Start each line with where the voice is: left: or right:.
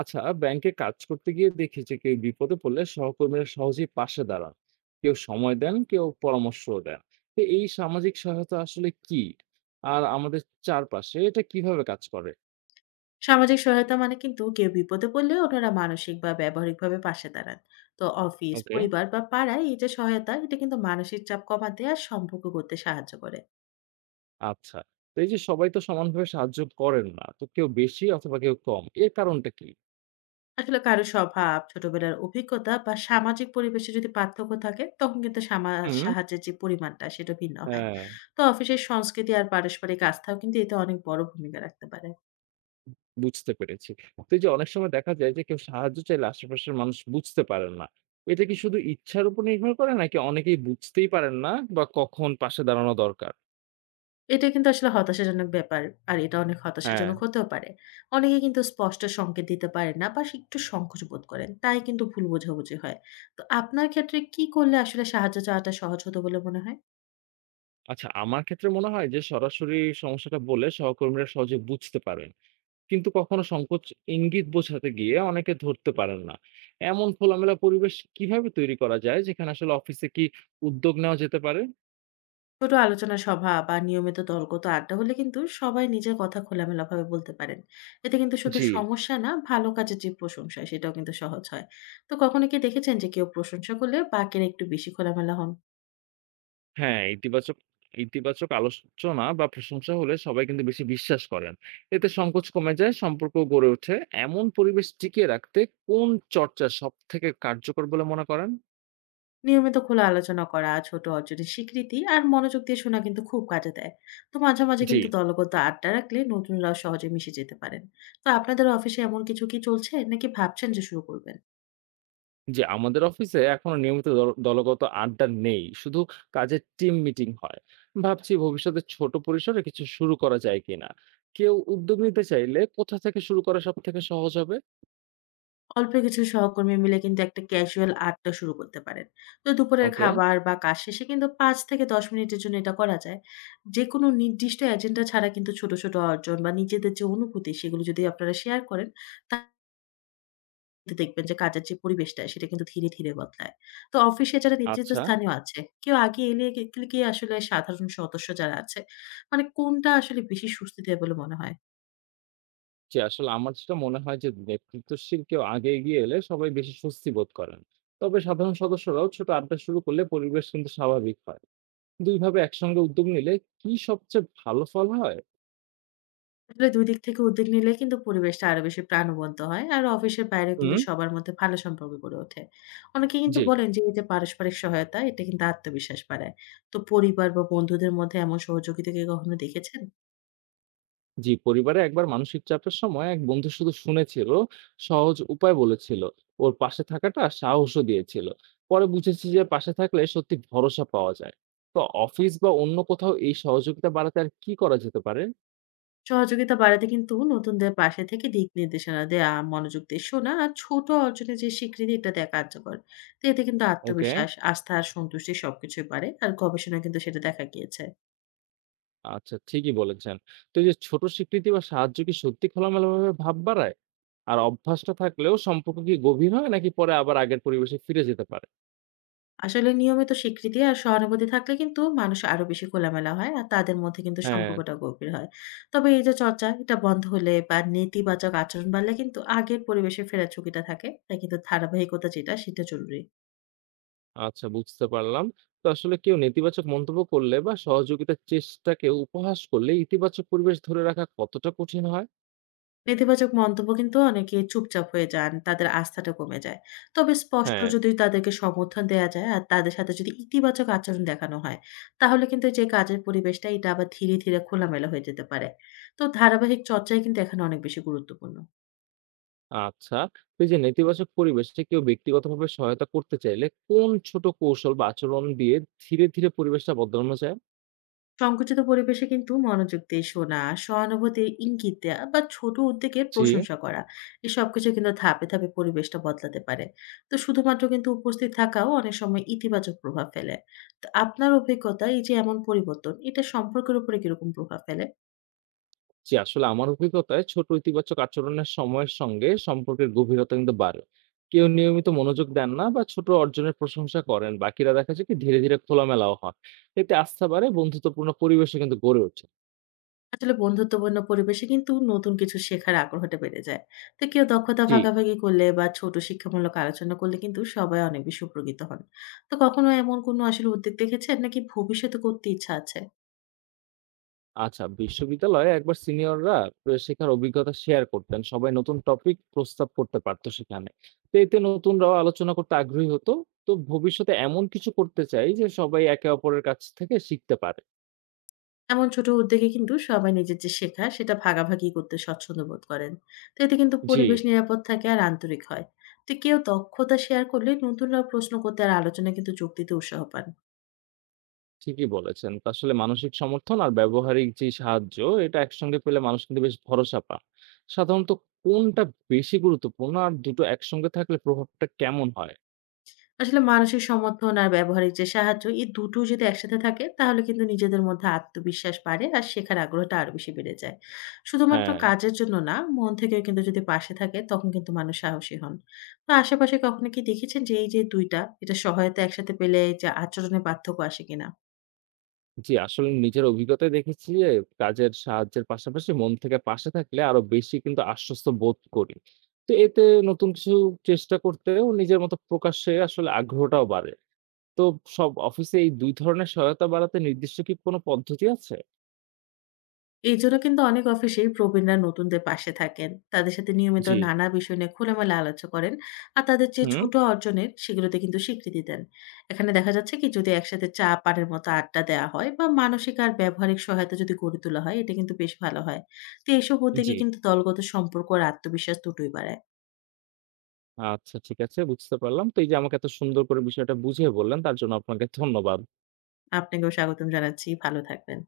right: আচ্ছা, ব্যাংকে কাজ করতে গিয়ে দেখি যে কেউ বিপদে পড়লে সহকর্মীরা সহজেই পাশে দাঁড়ান। কেউ সময় দেন, কেউ পরামর্শ দেন। তো এই সামাজিক সহায়তা আসলে কি, আর আমাদের চারপাশে এটা কিভাবে কাজ করে?
left: সামাজিক সহায়তা মানে কিন্তু কেউ বিপদে পড়লে ওনারা মানসিক বা ব্যবহারিকভাবে পাশে দাঁড়ান। তো অফিস,
right: ওকে।
left: পরিবার বা পাড়ায় এই যে সহায়তা, এটা কিন্তু মানসিক চাপ কমাতে আর সম্পর্ক করতে সাহায্য করে।
right: আচ্ছা, তো এই যে সবাই তো সমানভাবে সাহায্য করেন না, তো কেউ বেশি অথবা কেউ কম, এর কারণটা কি?
left: আসলে কারো স্বভাব, ছোটবেলার অভিজ্ঞতা বা সামাজিক পরিবেশে যদি পার্থক্য থাকে, তখন কিন্তু
right: হুম।
left: সাহায্যের যে পরিমাণটা, সেটা ভিন্ন হয়।
right: হ্যাঁ।
left: তো অফিসের সংস্কৃতি আর পারস্পরিক আস্থাও কিন্তু এতে অনেক বড় ভূমিকা রাখতে পারে।
right: বুঝতে পেরেছি। তো এই যে অনেক সময় দেখা যায় যে কেউ সাহায্য চাইলে আশেপাশের মানুষ বুঝতে পারেন না। এটা কি শুধু ইচ্ছার উপর নির্ভর করে, নাকি অনেকেই বুঝতেই পারেন না বা কখন পাশে দাঁড়ানো দরকার?
left: এটা কিন্তু আসলে হতাশাজনক ব্যাপার। আর এটা অনেক
right: হ্যাঁ।
left: হতাশাজনক হতেও পারে। অনেকে কিন্তু স্পষ্ট সংকেত দিতে পারেন না বা সে একটু সংকোচ বোধ করেন। তাই কিন্তু ভুল বোঝাবুঝি হয়। তো আপনার ক্ষেত্রে কি করলে আসলে সাহায্য চাওয়াটা সহজ হতো বলে মনে হয়?
right: আচ্ছা, আমার ক্ষেত্রে মনে হয় যে সরাসরি সমস্যাটা বলে সহকর্মীরা সহজে বুঝতে পারেন। কিন্তু কখনো সংকোচ, ইঙ্গিত বোঝাতে গিয়ে অনেকে ধরতে পারেন না। এমন খোলামেলা পরিবেশ কিভাবে তৈরি করা যায়, যেখানে আসলে অফিসে কি উদ্যোগ নেওয়া যেতে পারে?
left: ছোট আলোচনা সভা বা নিয়মিত দলগত আড্ডা হলে কিন্তু সবাই নিজের কথা খোলামেলাভাবে বলতে পারেন। এতে কিন্তু শুধু
right: জি।
left: সমস্যা না, ভালো কাজের যে প্রশংসা, সেটাও কিন্তু সহজ হয়। তো কখনো কি দেখেছেন যে কেউ প্রশংসা করলে বাকিরা একটু বেশি খোলামেলা হন?
right: হ্যাঁ, ইতিবাচক ইতিবাচক আলোচনা বা প্রশংসা হলে সবাই কিন্তু বেশি বিশ্বাস করেন। এতে সংকোচ কমে যায়, সম্পর্ক গড়ে ওঠে। এমন পরিবেশ টিকিয়ে রাখতে কোন চর্চা সবথেকে কার্যকর বলে মনে করেন?
left: নিয়মিত খোলা আলোচনা করা, ছোট অর্জনের স্বীকৃতি আর মনোযোগ দিয়ে শোনা কিন্তু খুব কাজে দেয়। তো মাঝে মাঝে
right: জি,
left: কিন্তু দলগত আড্ডা রাখলে নতুনরাও সহজে মিশে যেতে পারেন। তো আপনাদের অফিসে এমন কিছু কি চলছে? নাকি ভাবছেন যে শুরু করবেন?
right: জি, আমাদের অফিসে এখনো নিয়মিত দলগত আড্ডা নেই। শুধু কাজের টিম মিটিং হয়। ভাবছি ভবিষ্যতে ছোট পরিসরে কিছু শুরু করা যায় কিনা? কেউ উদ্যোগ নিতে চাইলে কোথা থেকে শুরু করা সবথেকে সহজ হবে?
left: অল্প কিছু সহকর্মী মিলে কিন্তু একটা ক্যাজুয়াল আড্ডা শুরু করতে পারেন। তো দুপুরের
right: ওকে।
left: খাবার বা কাজ শেষে কিন্তু ৫ থেকে ১০ মিনিটের জন্য এটা করা যায়। যেকোনো নির্দিষ্ট এজেন্ডা ছাড়া কিন্তু ছোট ছোট অর্জন বা নিজেদের যে অনুভূতি, সেগুলো যদি আপনারা শেয়ার করেন, তা কিন্তু দেখবেন যে কাজের যে পরিবেশটা, সেটা কিন্তু ধীরে ধীরে বদলায়। তো অফিসে যারা
right: আচ্ছা।
left: নেতৃত্বস্থানীয় আছে, কেউ আগে এলে কে গেলে কি আসলে সাধারণ সদস্য যারা আছে, মানে কোনটা আসলে বেশি স্বস্তি দেয় বলে মনে হয়?
right: জি, আসলে আমার যেটা মনে হয় যে নেতৃত্বশীল কেউ আগে এগিয়ে এলে সবাই বেশি স্বস্তি বোধ করেন। তবে সাধারণ সদস্যরাও ছোট আড্ডা শুরু করলে পরিবেশ কিন্তু স্বাভাবিক হয়। দুইভাবে একসঙ্গে উদ্যোগ নিলে কি সবচেয়ে ভালো ফল হয়?
left: আসলে ২ দিক থেকে উদ্যোগ নিলে কিন্তু পরিবেশটা আরো বেশি প্রাণবন্ত হয়। আর অফিসের বাইরেও
right: হুম।
left: কিন্তু সবার মধ্যে ভালো সম্পর্ক গড়ে ওঠে। অনেকে কিন্তু
right: জি।
left: বলেন যে এই যে পারস্পরিক সহায়তা, এটা কিন্তু আত্মবিশ্বাস বাড়ায়। তো পরিবার বা বন্ধুদের মধ্যে এমন সহযোগিতা কি কখনো দেখেছেন?
right: জি, পরিবারে একবার মানসিক চাপের সময় এক বন্ধু শুধু শুনেছিল, সহজ উপায় বলেছিল। ওর পাশে থাকাটা সাহসও দিয়েছিল। পরে বুঝেছি যে পাশে থাকলে সত্যি ভরসা পাওয়া যায়। তো অফিস বা অন্য কোথাও এই সহযোগিতা বাড়াতে আর কি করা যেতে পারে?
left: সহযোগিতা বাড়াতে কিন্তু নতুনদের পাশে থেকে দিক নির্দেশনা দেয়া, মনোযোগ দিয়ে শোনা আর ছোট অর্জনের যে স্বীকৃতি, এটা দেয়া কার্যকর। তো এতে কিন্তু
right: ওকে।
left: আত্মবিশ্বাস, আস্থা আর সন্তুষ্টি সবকিছুই বাড়ে। আর গবেষণায় কিন্তু সেটা দেখা গিয়েছে।
right: আচ্ছা, ঠিকই বলেছেন। তো এই যে ছোট স্বীকৃতি বা সাহায্য কি সত্যি খোলামেলাভাবে ভাব বাড়ায়? আর অভ্যাসটা থাকলেও সম্পর্ক কি গভীর হয়, নাকি পরে আবার আগের পরিবেশে ফিরে যেতে পারে?
left: আসলে নিয়মিত স্বীকৃতি আর সহানুভূতি থাকলে কিন্তু মানুষ আরো বেশি খোলামেলা হয় আর তাদের মধ্যে কিন্তু
right: হ্যাঁ।
left: সম্পর্কটা গভীর হয়। তবে এই যে চর্চা, এটা বন্ধ হলে বা নেতিবাচক আচরণ বাড়লে কিন্তু আগের পরিবেশে ফেরার ঝুঁকিটা থাকে। তাই কিন্তু ধারাবাহিকতা যেটা, সেটা জরুরি।
right: আচ্ছা, বুঝতে পারলাম। তো আসলে কেউ নেতিবাচক মন্তব্য করলে বা সহযোগিতার চেষ্টাকে উপহাস করলে ইতিবাচক পরিবেশ ধরে রাখা কতটা কঠিন হয়?
left: নেতিবাচক মন্তব্য কিন্তু অনেকে চুপচাপ হয়ে যান, তাদের আস্থাটা কমে যায়। তবে স্পষ্ট
right: হ্যাঁ।
left: যদি তাদেরকে সমর্থন দেয়া যায় আর তাদের সাথে যদি ইতিবাচক আচরণ দেখানো হয়, তাহলে কিন্তু যে কাজের পরিবেশটা, এটা আবার ধীরে ধীরে খোলামেলা হয়ে যেতে পারে। তো ধারাবাহিক চর্চাই কিন্তু এখানে অনেক বেশি গুরুত্বপূর্ণ।
right: আচ্ছা। তো এই যে নেতিবাচক পরিবেশে কেউ ব্যক্তিগতভাবে সহায়তা করতে চাইলে কোন ছোট কৌশল বা আচরণ দিয়ে ধীরে, ধীরে পরিবেশটা বদলানো যায়?
left: সংকুচিত পরিবেশে কিন্তু মনোযোগ দিয়ে শোনা, সহানুভূতির ইঙ্গিত দেয়া বা ছোট উদ্যোগের
right: জি।
left: প্রশংসা করা। এই সবকিছু কিন্তু ধাপে ধাপে পরিবেশটা বদলাতে পারে। তো শুধুমাত্র কিন্তু উপস্থিত থাকাও অনেক সময় ইতিবাচক প্রভাব ফেলে। তো আপনার অভিজ্ঞতা এই যে এমন পরিবর্তন, এটা সম্পর্কের উপরে কিরকম প্রভাব ফেলে?
right: জি, আসলে আমার অভিজ্ঞতায় ছোট ইতিবাচক আচরণের সময়ের সঙ্গে সম্পর্কের গভীরতা কিন্তু বাড়ে। কেউ নিয়মিত মনোযোগ দেন না বা ছোট অর্জনের প্রশংসা করেন, বাকিরা দেখা যায় কি ধীরে ধীরে খোলামেলাও হয়। এতে আস্থা বাড়ে, বন্ধুত্বপূর্ণ পরিবেশে কিন্তু গড়ে ওঠে।
left: আসলে বন্ধুত্বপূর্ণ পরিবেশে কিন্তু নতুন কিছু শেখার আগ্রহটা বেড়ে যায়। তো কেউ দক্ষতা
right: জি।
left: ভাগাভাগি করলে বা ছোট শিক্ষামূলক আলোচনা করলে কিন্তু সবাই অনেক বেশি উপকৃত হন। তো কখনো এমন কোনো আসলে উদ্যোগ দেখেছেন নাকি ভবিষ্যতে করতে ইচ্ছা আছে?
right: আচ্ছা, বিশ্ববিদ্যালয়ে একবার সিনিয়ররা শেখার অভিজ্ঞতা শেয়ার করতেন, সবাই নতুন টপিক প্রস্তাব করতে পারতো সেখানে। তো এতে নতুনরাও আলোচনা করতে আগ্রহী হতো। তো ভবিষ্যতে এমন কিছু করতে চাই যে সবাই একে অপরের কাছ থেকে শিখতে পারে।
left: এমন ছোট উদ্যোগে কিন্তু সবাই নিজের যে শেখা, সেটা ভাগাভাগি করতে স্বচ্ছন্দ বোধ করেন। তো এতে কিন্তু
right: জি।
left: পরিবেশ নিরাপদ থাকে আর আন্তরিক হয়। তো কেউ দক্ষতা শেয়ার করলে নতুনরা প্রশ্ন করতে আর আলোচনা কিন্তু যোগ দিতে উৎসাহ পান।
right: ঠিকই বলেছেন। তো আসলে মানসিক সমর্থন আর ব্যবহারিক যে সাহায্য, এটা একসঙ্গে পেলে মানুষ কিন্তু বেশ ভরসা পান। সাধারণত কোনটা বেশি গুরুত্বপূর্ণ, আর দুটো একসঙ্গে থাকলে প্রভাবটা কেমন হয়?
left: আসলে মানসিক সমর্থন আর ব্যবহারিক যে সাহায্য, এই দুটো যদি একসাথে থাকে তাহলে কিন্তু নিজেদের মধ্যে আত্মবিশ্বাস বাড়ে আর শেখার আগ্রহটা আরো বেশি বেড়ে যায়। শুধুমাত্র
right: হ্যাঁ।
left: কাজের জন্য না, মন থেকেও কিন্তু যদি পাশে থাকে তখন কিন্তু মানুষ সাহসী হন। তো আশেপাশে কখনো কি দেখেছেন যে এই যে ২ টা, এটা সহায়তা একসাথে পেলে যে আচরণে পার্থক্য আসে কিনা?
right: জি, আসলে নিজের অভিজ্ঞতায় দেখেছি যে কাজের সাহায্যের পাশাপাশি মন থেকে পাশে থাকলে আরো বেশি কিন্তু আশ্বস্ত বোধ করি। তো এতে নতুন কিছু চেষ্টা করতেও নিজের মতো প্রকাশ্যে আসলে আগ্রহটাও বাড়ে। তো সব অফিসে এই ২ ধরনের সহায়তা বাড়াতে নির্দিষ্ট কি কোনো পদ্ধতি আছে?
left: এজন্য কিন্তু অনেক অফিসেই প্রবীণরা নতুনদের পাশে থাকেন। তাদের সাথে নিয়মিত
right: জি।
left: নানা বিষয় নিয়ে খোলামেলা আলোচনা করেন। আর তাদের যে
right: হুম।
left: ছোট অর্জনের সেগুলোতে কিন্তু স্বীকৃতি দেন। এখানে দেখা যাচ্ছে কি যদি একসাথে চা, পানের মতো আড্ডা দেওয়া হয় বা মানসিক আর ব্যবহারিক সহায়তা যদি গড়ে তোলা হয়, এটা কিন্তু বেশ ভালো হয়। তো এসব উদ্যোগে
right: জি।
left: কিন্তু দলগত সম্পর্ক আর আত্মবিশ্বাস দুটোই বাড়ায়।
right: আচ্ছা, ঠিক আছে, বুঝতে পারলাম। তো এই যে আমাকে এত সুন্দর করে বিষয়টা বুঝিয়ে বললেন, তার জন্য আপনাকে ধন্যবাদ।
left: আপনাকেও স্বাগতম জানাচ্ছি। ভালো থাকবেন।